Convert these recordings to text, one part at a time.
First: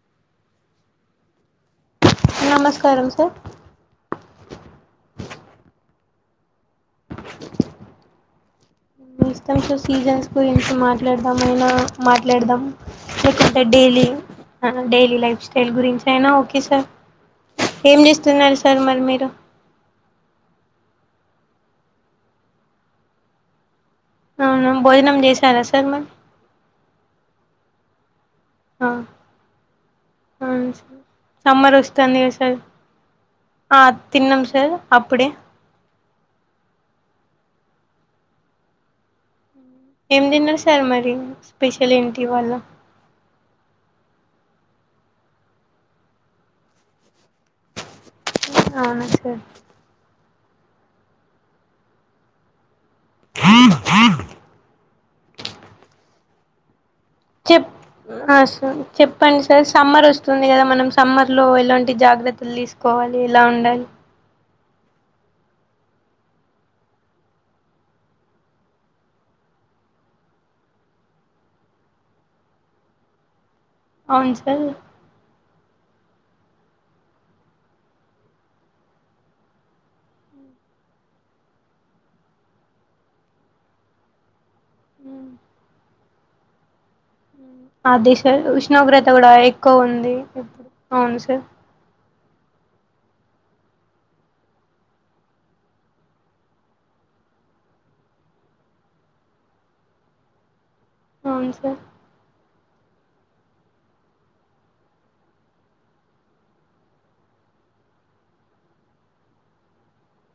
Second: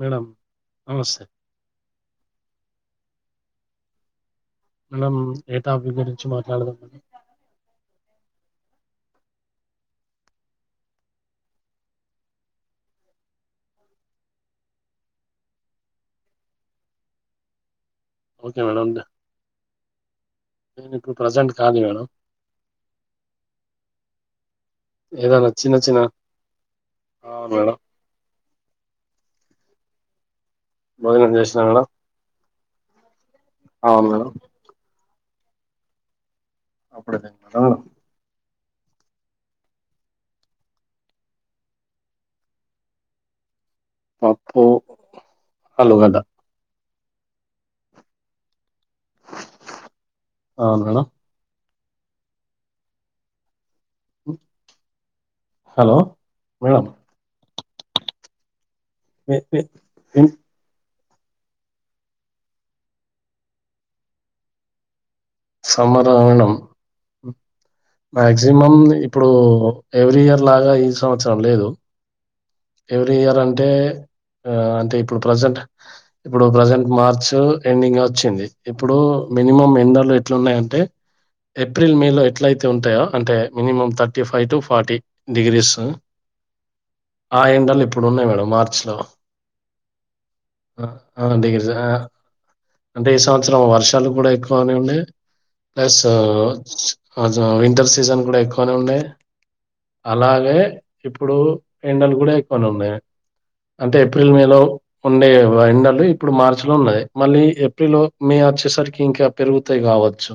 Madam నమస్తే నమస్కారం sir మనం ఏ టాపిక్ గురించి మాట్లాడదాం ఇష్టం సో సీరియల్స్ గురించి మాట్లాడదామ అయినా మాట్లాడదాం లేకంటే డైలీ డైలీ లైఫ్ స్టల్ గురించి అయినా ఓకే సార్ ఏం చేస్తున్నారు ఓకే సార్ మేడం మరి మీరు నేను ఇప్పుడు ప్రెసెంట్ కాదు మేడం అవున భోజనం చేసారా సార్ మరి ఆ మేడం ఆ ఆ భోజనం చేసిన సమ్మర్ మేడం వస్తుంది కద సార్ ఆ అవును మేడం తిన్నాం సార్ అప్పుడే [unintelligible] ఆ ఏం తిన్నారు సార్ మరి స్పెషల్ ఏంటి ఇవాళ్ళ పప్పు ఆలుగడ్డ అవునా సార్ అవును మేడం [unintelligible] హలో మేడం చెప్ ఆ సార్ చెప్పండి సార్ సమ్మర్ వస్తుంది కద మనం సమ్మర్ లో ఎలాంటి జాగ్రత్తలు తీసుకోవాలి ఎలా ఉండాలి సమ్మరా మేడం మాక్సిమం ఇప్పుడు ఎవ్రీ ఇయర్ లాగా ఈ సంవత్సరం లేదు ఎవ్రీ ఇయర్ అంటే అవును ఆ సార్ అంటే ఇప్పుడు ప్రజెంట్ ఇప్పుడు ప్రజెంట్ మార్చ్ ఎండింగ్ వచ్చింది ఇప్పుడు మినిమం ఎండలు ఎట్లున్నాయంటే ఏప్రిల్ మే లో ఎట్ల అయితే ఉంటాయో అంటే minimum thirty five to forty degrees ఆ ఎండలు అదే ఇప్పుడున్నాయి సార్ మేడం మార్చ్‌లో. ఉష్ణోగ్రత కూడా ఎక్కువ ఉంది ఇప్పుడు ఆ! అవును ఆ! సార్ డిగ్రీస్ ఆ! అంటే ఈ సంవత్సరం వర్షాలు కూడా ఎక్కువనే ఉన్నాయి ప్లస్ వింటర్ సీజన్ కూడా ఎక్కువనే ఉన్నాయి అలాగే ఇప్పుడు అవును సార్ ఎప్పుడే ఎక్కువాన్ వున్నయే అంటే ఏప్రిల్ మే లో ఉండే ఎండలు ఇప్పుడు మార్చి లో ఉన్నాయ్ మళ్ళీ ఏప్రిల్ మే వచ్చేరికి ఇంకా పెరుగుతాయి కావచ్చు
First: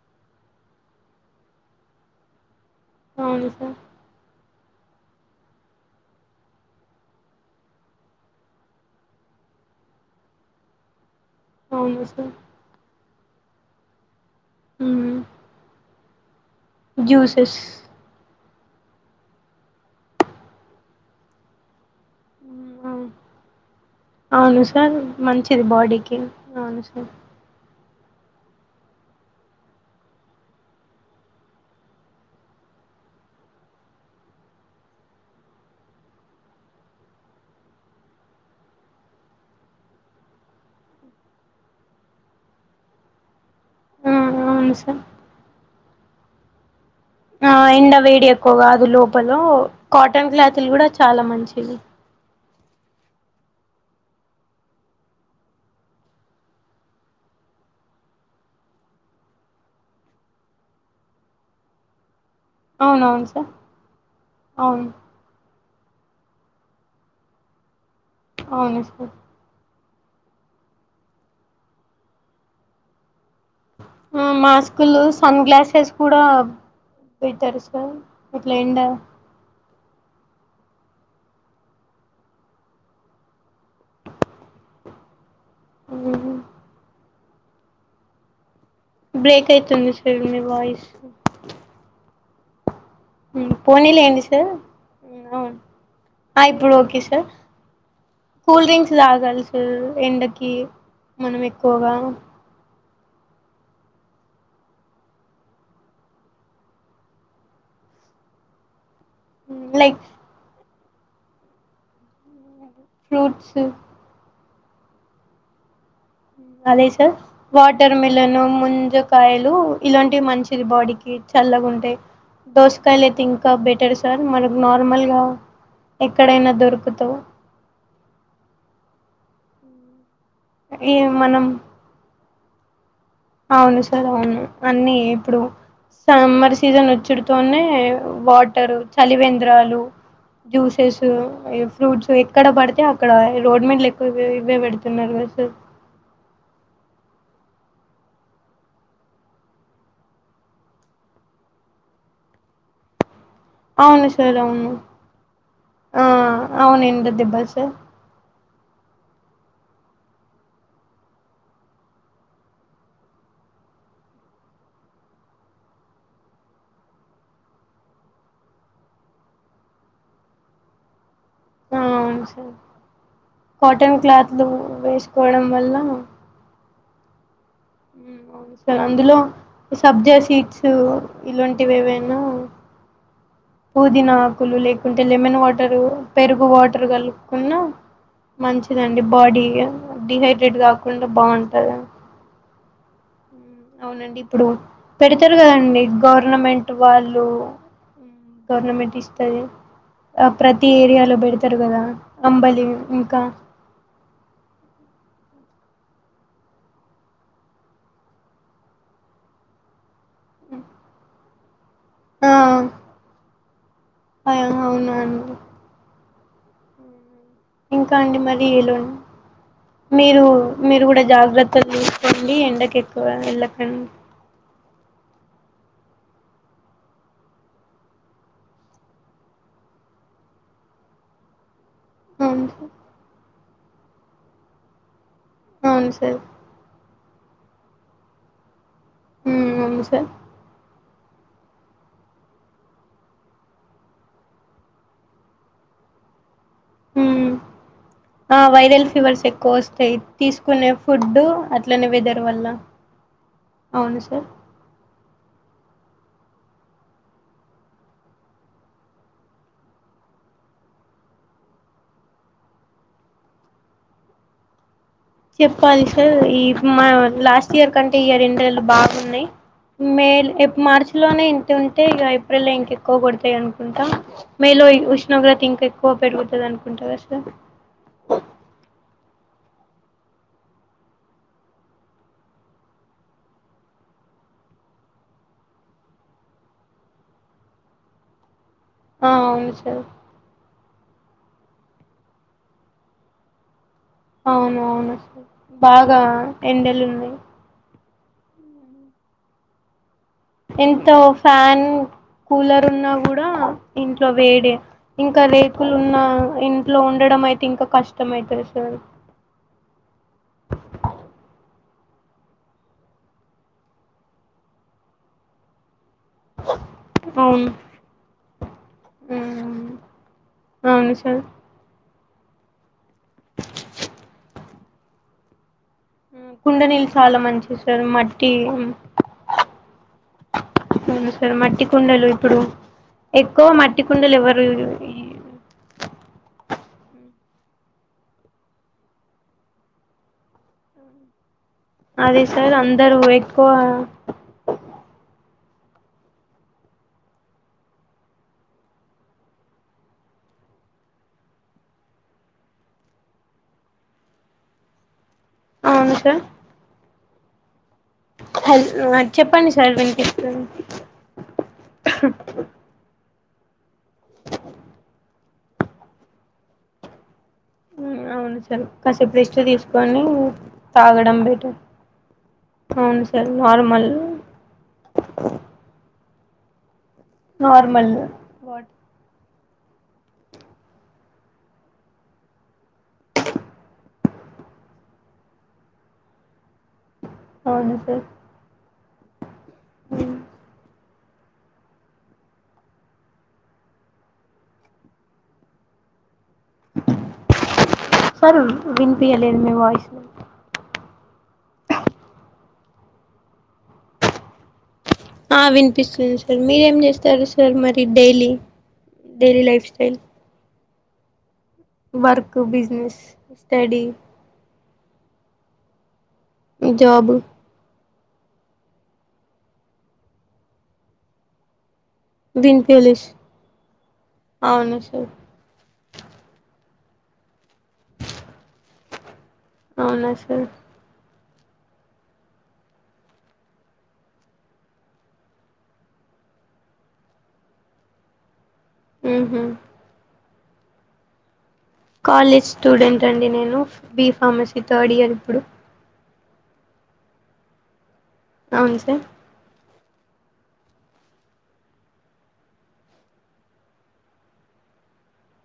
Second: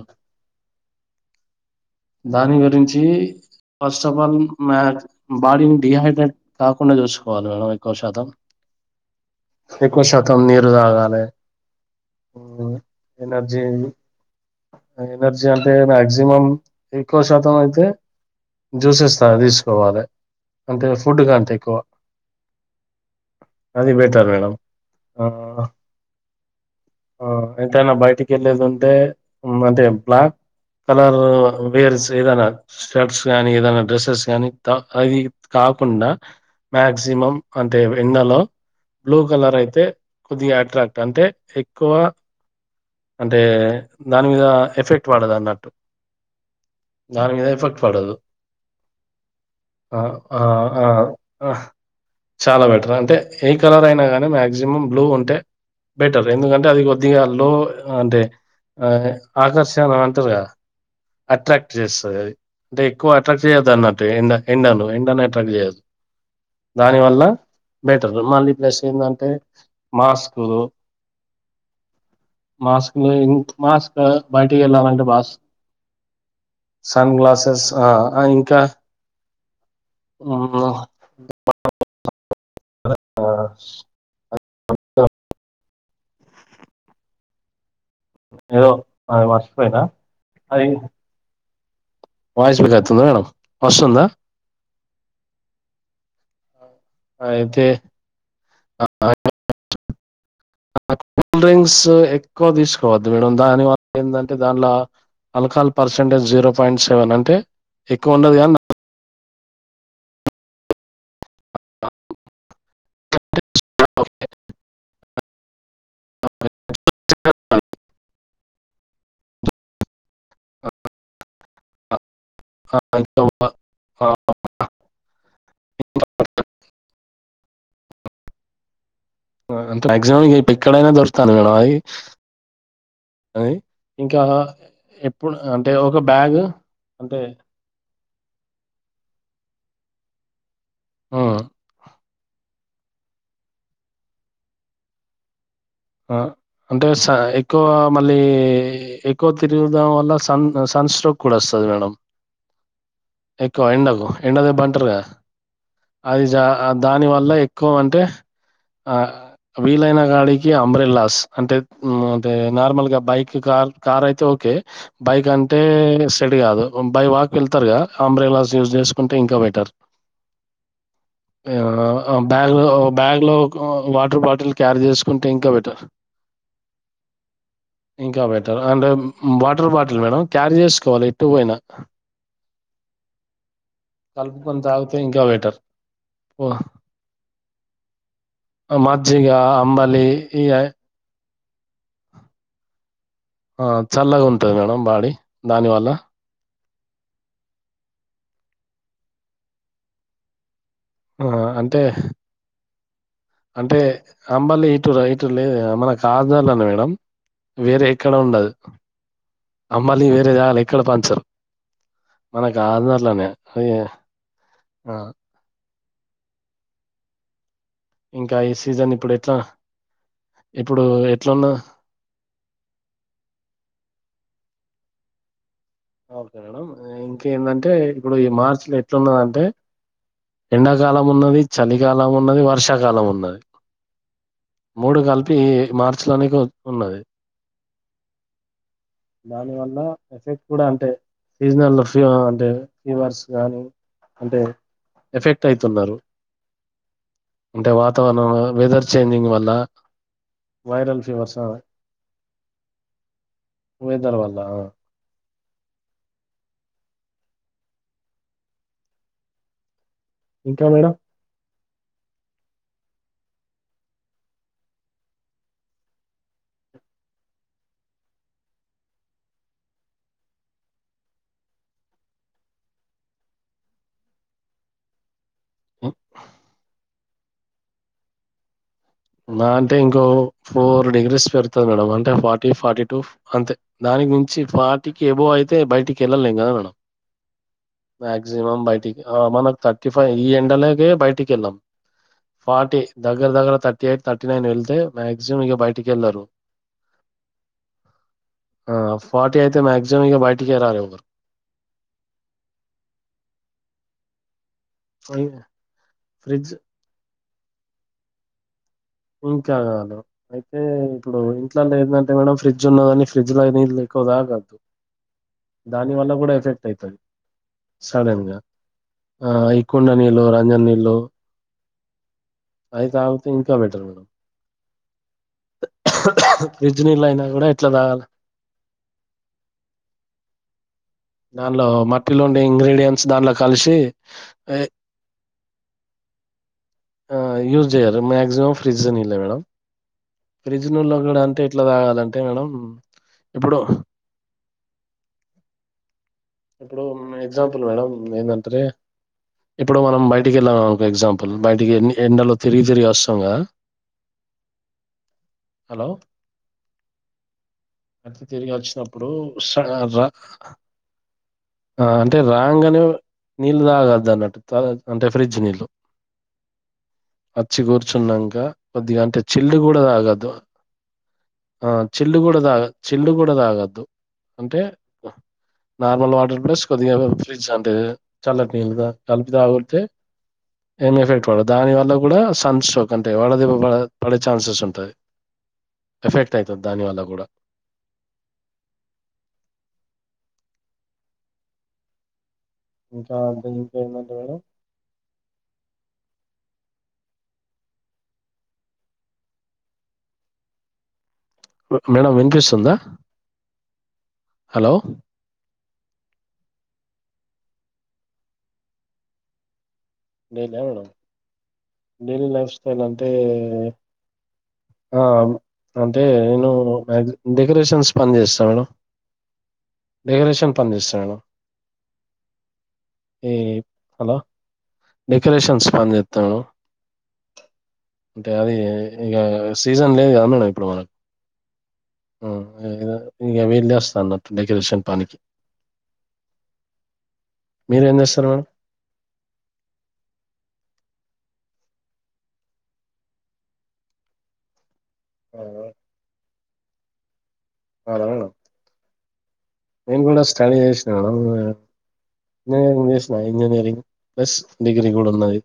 దా గుంచి అవును సార్ ఫస్ట్ ఆఫ్ ఆల్ మీకు బాడిని డిహైడ్రేట్ కాకుండా చూసుకోవాలి మేడం ఎక్కువ శాతం ఎక్కువ శాతం నీరు తాగాలి అవును సార్ ఎనర్జీ ఎనర్జీ అంటే మాక్సిమం మాక్సిమం ఎక్కువ శాతం జ్యూసెస్ అయితే జూసెస్ ఆ తీసుకోవాలి అంటే ఫుడ్ కంటే ఎక్కువ అది బెటర్ మేడం అవును సార్ ఆ మంచిది బాడీకి అవును సార్ ఆ ఎంతైనా బయటికి వెళ్ళేది ఉంటే అంటే బ్లాక్ కలర్ వేర్ ఏదైనా షర్ట్స్ కానీ ఏదన్న డ్రెస్సెస్ గానీ అది కాకు కాకుండా మాక్సిమం అంటే ఎండలో బ్లూ కలర్ అయితే కొద్దిగా అట్రాక్ట్ అంటే ఎక్కువ అంటే ఆ, దాని మీద అవును సార్ ఎఫెక్ట్ పడదు అన్నట్టు దాని మీద ఆ ఎఫెక్ట్ ఎండ పడదు వేడి ఎక్కవగా అది లోపలో ఆ కాటన్ ఆ క్లాత్ ఆ కూడా చాలా ఆ మంచిది చాలా బెటర్ అంటే ఏ కలర్ అయినా గాని మాక్సిమం బ్లూ ఉంటే బెటర్ ఎందుకంటే అది కొద్దిగా లో అంటే ఆకర్షణ అంటార్ కదా అట్రాక్ట్ చేస్తది అది అంటే ఎక్కువ అవునవును అట్రాక్ట్ సార్ చేయ్యద్దు అన్నట్టు ఎండ ఎండను అవును ఎండన్ లేదు దాని వల్ల బెటర్ మళ్ళీ ప్లస్ అవును సార్ ఎందంటే మాస్కులు మాస్కు మాస్కులు సన్ గ్లాసెస్ కూడా సన్ పెట్టారు గ్లాసెస్ ఆ సార్ ఇట్లా ఇంకా ఎండ ఆ ఆ అ హ్మ్ హు ఏదో అది బ్రేక్ మర్చిపోయినా అయితుంది సార్ మీ వాయిస్ వయిస్ వికాదు పోనీ లేండి సార్ ఆ ఇప్పుడు ఓకే సార్ అయితే కూల్ డ్రింక్స్ తాగాలి సార్ ఎండ కూల్ డ్రింక్స్ ఎక్కువ తీసు [unintelligible] మేడం దానివల్ల ఏంటంటే దానిలో alcohol percentage zero point seven అంటే ఎక్కువ ఉన్నది కానీ లైక్ ఫ్రూట్స్ అదే సార్ వాటర్ మిలన్ ముంజకాయలు ఇలాంటివి మంచిది బాడీకి చల్లగుంటయి దోసకాయలు అయితే ఇంకా బెటర్ ఆ, సార్ మన న నార్మల్గా ఎక్కడైనా దొరుకు కొతగా ఆ గంత రాయ్ జోయ్ రేప్ ఎక్కడైనా దొరుకుతండ్రు మనం గద ఆడ ఆగి అవును సార్ అవును, అన్ని ఎప్పుడు ఇప్పుడు అంటే ఒక బ్యాగ్ సమ్మర్ సీజన్ అంటే ఒచ్చుడుతోనే వాటరు, చలివేంద్రాలు. జ్యూసెస్, ఇగ ఫ్రూట్స్ వెట్ ఎక్కడ పడితే అక్కడ ఇ రోడ్ మీల్ల ఎక్కువ ఇవే వెడుతున్నరు గద సార్. అ అంటే స ఎక్కువ మళ్ళీ ఎక్కువ తిరుగుదం వల్ల సన్ సన్ స్ట్రోక్ కూడా ఒస్తది మేడం. ఎక్కువ ఎండకు అవును సార్ ఎండదెబ్బ అవును అంటర్ గద ఆ అది జ అ అవును ఎండ దానివల్ల దెబ్బలు ఎక్కువ సార్ అంటె ఆ వీలైన గాడి కి అంబ్రెలాస్ అంటే ఊ అంటే నార్మల్ గా బైక్ కాల్ కార్ అయితే ఓకే బైక్ అంటే సెడు గాదు బై వాక్ వెళ్తరు గద అంబ్రెలాస్ యూస్ జేసుకుంటే ఇంకా బెటర్. ఏమో ఆ అవును సార్ బ్యాగ్ లో ఓ బ్యాగ్ లో ఒక వాటర్ బాటిల్ క్యారీ జేస్ కోవడం వల్లా ఉమ్ ఇంకా అవును బెటర్. సర్ అండ్ అందులో వాటర్ బాటిల్ సబ్జా మేడం క్యారీ సీడ్స్ చేసుకోవాలి ఎటు పోయినా. ఇలోంటివేవైనా పుదీనాకులు కలుపుకొని తాగితే లేకుంటే ఇంకా లెమన్ బెటర్ వాటర్ పెరుగు వాటర్ కలుపుకున్నా మంచిదండి మజ్జిగ బాడీ ఇగ అంబలి ఇ డిహైడ్రేట్ ఆ గాకుండా బ బావుంటద అవునండి చల్లగా ఇప్పుడు ఉంటది మేడం బాడీ పెడతరు దాని కదండి వల్ల గవర్నమెం ట్ వాళ్ళు గవర్నమెంట్ ఇస్తది ఆ ప్ర తి ఏరియాలో ఆ బెడతరు అంటే గదా అంబలి ఇంకా అంటే అంబలి ఇటు ఇటు లేదు గదా మనకా జోన్లనే మేడం వేరే ఎక్కడ ఉండదు అం మళ్ళీ వేరే జాగలా ఎక్కడ పంచరు మన కాదార్ లనే అయ్యో అయ్యో అవునా అండి ఇంకా అండి మరి ఈ ఏలో సీజన్ ఇప్పుడు ఎట్లా మీరు ఇప్పుడు మీరు గూడా ఎట్లున్న జాగ్రత్తలు దీసుకోండి, ఎండకు ఎక్కువ ఎళ్ళకం ఓకే మేడం! ఆ ఇంకేందంటే చలికాలం ఉన్నది అవును సార్ వర్షాకాలం ఉన్నది. మూడు గల్ పి అవును మార్చ లో సార్ నీకు ఓప్పుకున్నది ఉమ్ దానివల్ల అవును సార్ ఎఫెక్ట్ అంటే సీజనల్ ఫీ అంటే ఫీవర్స్ గానీ అంటే ఎఫెక్ట్ అయితున్నరు ఉమ్ వెదర్ వైరల్ ఫీవర్స్ చేంజింగ్ వల్ల ఎక్కువ వస్తాయి తీసుకునే వైరల్ ఫుడ్ ఫీవర్స్ అట్లనే వెదర్ వల్ల అవును వెదర్ సార్ వల్ల ఇంకా మేడం చెప్పాలి సార్ ఈ మా లాస్ట్ ఇయర్ కంటే ఇయర్ ఎండలు బాగున్నాయి మే మార్చి లోనే ఇంత ఉంటే ఇక ఏప్రిల్ ఇంకా ఎక్కువ కొడతాయి అనుకుంటాం మేలో ఉష్ణోగ్రత ఇంకా ఎక్కువ పెరుగుతుంది అనుకుంటారు నా అంటే ఇంకో ఫోర్ డిగ్రీస్ పెరుగుతుంది మేడం అంటే ఫార్టీ ఫార్టీ టూ అంతే దానికి నుంచి ఫార్టీకి అబోవ్ అయితే బయటికి వెళ్ళిలేం కదా మేడం మాక్సి మం మాక్సి మం బయటికి ఆ అవును సార్ థర్టీ ఫైవ్ ఈ ఎండలే బయటికి వెల్లం ఫార్టీ దగ్గర దగ్గర థర్టీ ఎయిట్ థర్టీ నైన్ అవును వెళ్తే అవును మాక్సిమం ఇక బయటికి బాగా వెళ్ళరు ఎండలు ఉన్నాయి ఆ ఫార్టీ అయితే మ్యాక్స్ ఎంత ఫ్యాన్ కూలర్ ఉన్నా కూడా ఇంట్లో వేడి ఇంకా అయి రేకులు ఉన్న ఫ్రిడ్జ్ ఇంట్లో ఉండడం అయితే ఇంకా కష్టం అయితది సార్ ఇంకా అయితే ఇప్పుడు ఇంట్లలో ఏంటంటే మేడం ఫ్రిడ్జ్ ఉన్నదని ఫ్రిడ్జ్ లో నీ ఎక్కువ తాగద్దు దానివల్ల కూడా ఎఫెక్ట్ అయితది అవును సడెన్గా ఆ ఇ కుండ నీళ్ళు రంజ అవును నీళ్ళు సార్ అయితాగుతే ఇంకా బెటర్ మేడం కుండ ఫ్రిడ్జ్ నీళ్ళు చాలా నీళ్ళయినా కూడా మంచి ఎట్లా సారు తాగాలి మట్టి అవును సార్ మట్టి దానిలో కుండలు మట్టిలో ఇప్పుడు ఉండే ఇంగ్రీడియంట్స్ దాంట్లో ఎక్కువ కలిసి మట్టి కుండలు ఎవరు ఎ ఆ యూజ్ చేయారు మాక్సిమం ఫ్రిడ్జ్ నీళ్ళే మేడం ఫ్రిడ్జ్ నీళ్లుకూడా అంటే ఎట్లా తాగాలంటే అదే మేడం సార్ అందరు ఎక్కువ ఇప్పుడు ఇప్పుడు ఎగ్జాంపుల్ మేడం ఏంటంటే ఇప్పుడు మనం బయటికి వెళ్ళామనుకో ఎగ్జాంపుల్ బయటికి ఎ ఎండలో తిరిగి తిరిగి వస్తాం కదా హలో! అవును సార్ అట్లా తిరిగి హల్ వచ్చినప్పుడు చెప్పండి సార్ వినిపిస్తుంది ఆ అంటే రాంగ్ అనే నీళ్ళు తాగదు అది అన్నట్టు తాగదు అంటే ఫ్రిడ్జ్ నీళ్ళు అచ్చి కూర్చున్నాక అవును సార్ కొద్దిగా కాసేపు అంటే రెస్ట్ చిల్లు కూడా తీసుకొని తాగద్దు తాగడం బెటర్ ఆ చిల్లు కూడా తాగ అవును చిల్లు సార్ కూడా తాగద్దు నార్మల్ అంటే నార్మల్ వాటర్ ప్లస్ కొద్దిగా ఫ్రిడ్జ్ అంటే నార్మల్ చల్లటి వాట్ నీళ్ళు [unintelligible] తాగుతే ఏం ఎఫెక్ట్ పడదు దాని వల్ల కూడా సన్ స్ట్రోక్ అంటేవడ దెబ్బ పడే పడే ఛాన్సెస్ ఉంటాయి ఎఫెక్ట్ అయితది దాని వల్ల అవును సార్ హహ్ ఇంకా ఇంక ఏం పేమెంట్ మేడం సరూ వినిపీయలేదు మీ వాయిస్ మేడం వినిపిస్తుందా హలో ఆ వినిపిస్తుంది సార్ మీరేం చేస్తారు సార్ మరి డైలీ డైలీ లైఫ్ స్టల్ ఎల్ను వర్క్ బిజినెస్ స్టడీ ఆ అంత అంటే నేను జాబ్ మాక్సిమం డెకరేషన్స్ పనిచేస్తా మేడం డెకరేషన్ పనిచేస్తా మేడం బిన్పిలిష్ ఈ హలో అవును సార్ డెకరేషన్స్ పని చెస్తాను అంటే అది ఇక సీజన్ లేదు అవునా కాద సార్ మేడం ఇప్పుడు మనకు ఇగ వీళేస్తా అన్నట్టు డెకరేషన్ పనికి మీరేం చేస్తారు మేడమ్ ఊహు కాలేజ్ స్టూడెంట్ అండి నేను బి ఫార్మసీ థర్డ్ ఇయర్ ఆ, ఇప్పుడు అవునా మేడం అవున్ సార్ నేను కూడా స్టడీ చేసినా ఇంజనీరింగ్ చేసినా ఇంజనీరింగ్ ప్లస్ డిగ్రీ గుడా ఉన్నది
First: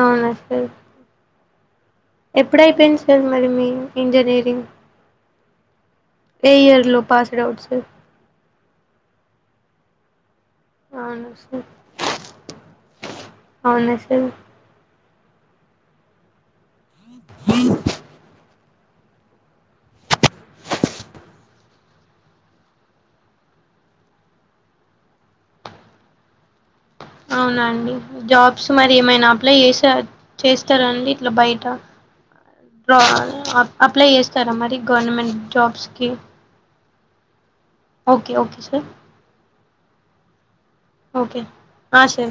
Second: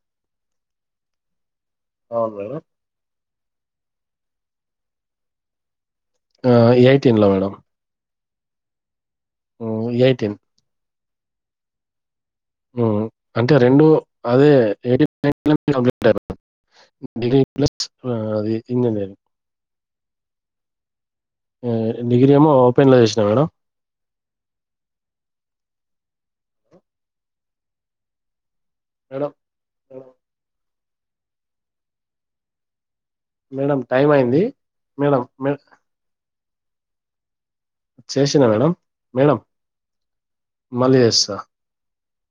అవునస్తే అవును మేడం ఎప్పుడయిపోయింది సార్ మరి మీ ఇంజీనీరింగ్ ఏ ఇయర్ లో పాస్డ్ఔట్ సార్ ఊ యైటీన్ అవును సార్ ఉ అంటే రెండు అవునా సార్ అదే ఏ డి [unintelligible] డి ప్లస్ అది ఇంజనీర్ హ డిగ్రీ ఏమో ఓపెన్లో చేసినా మేడం అవునండి జాబ్ మరి ఏమైనా మేడం, అప్లై చేస మేడం, చే ఇస్తారండి ఇట్లా బయట మేడం [unintelligible] అప్లై టైమ్ అయింది. చేస్తారా మరి మేడం, గవర్నమెంట్ మే జాబ్స్ కి చేసినా మేడం సార్ మేడం మల్లి జెస్తా ఆశయ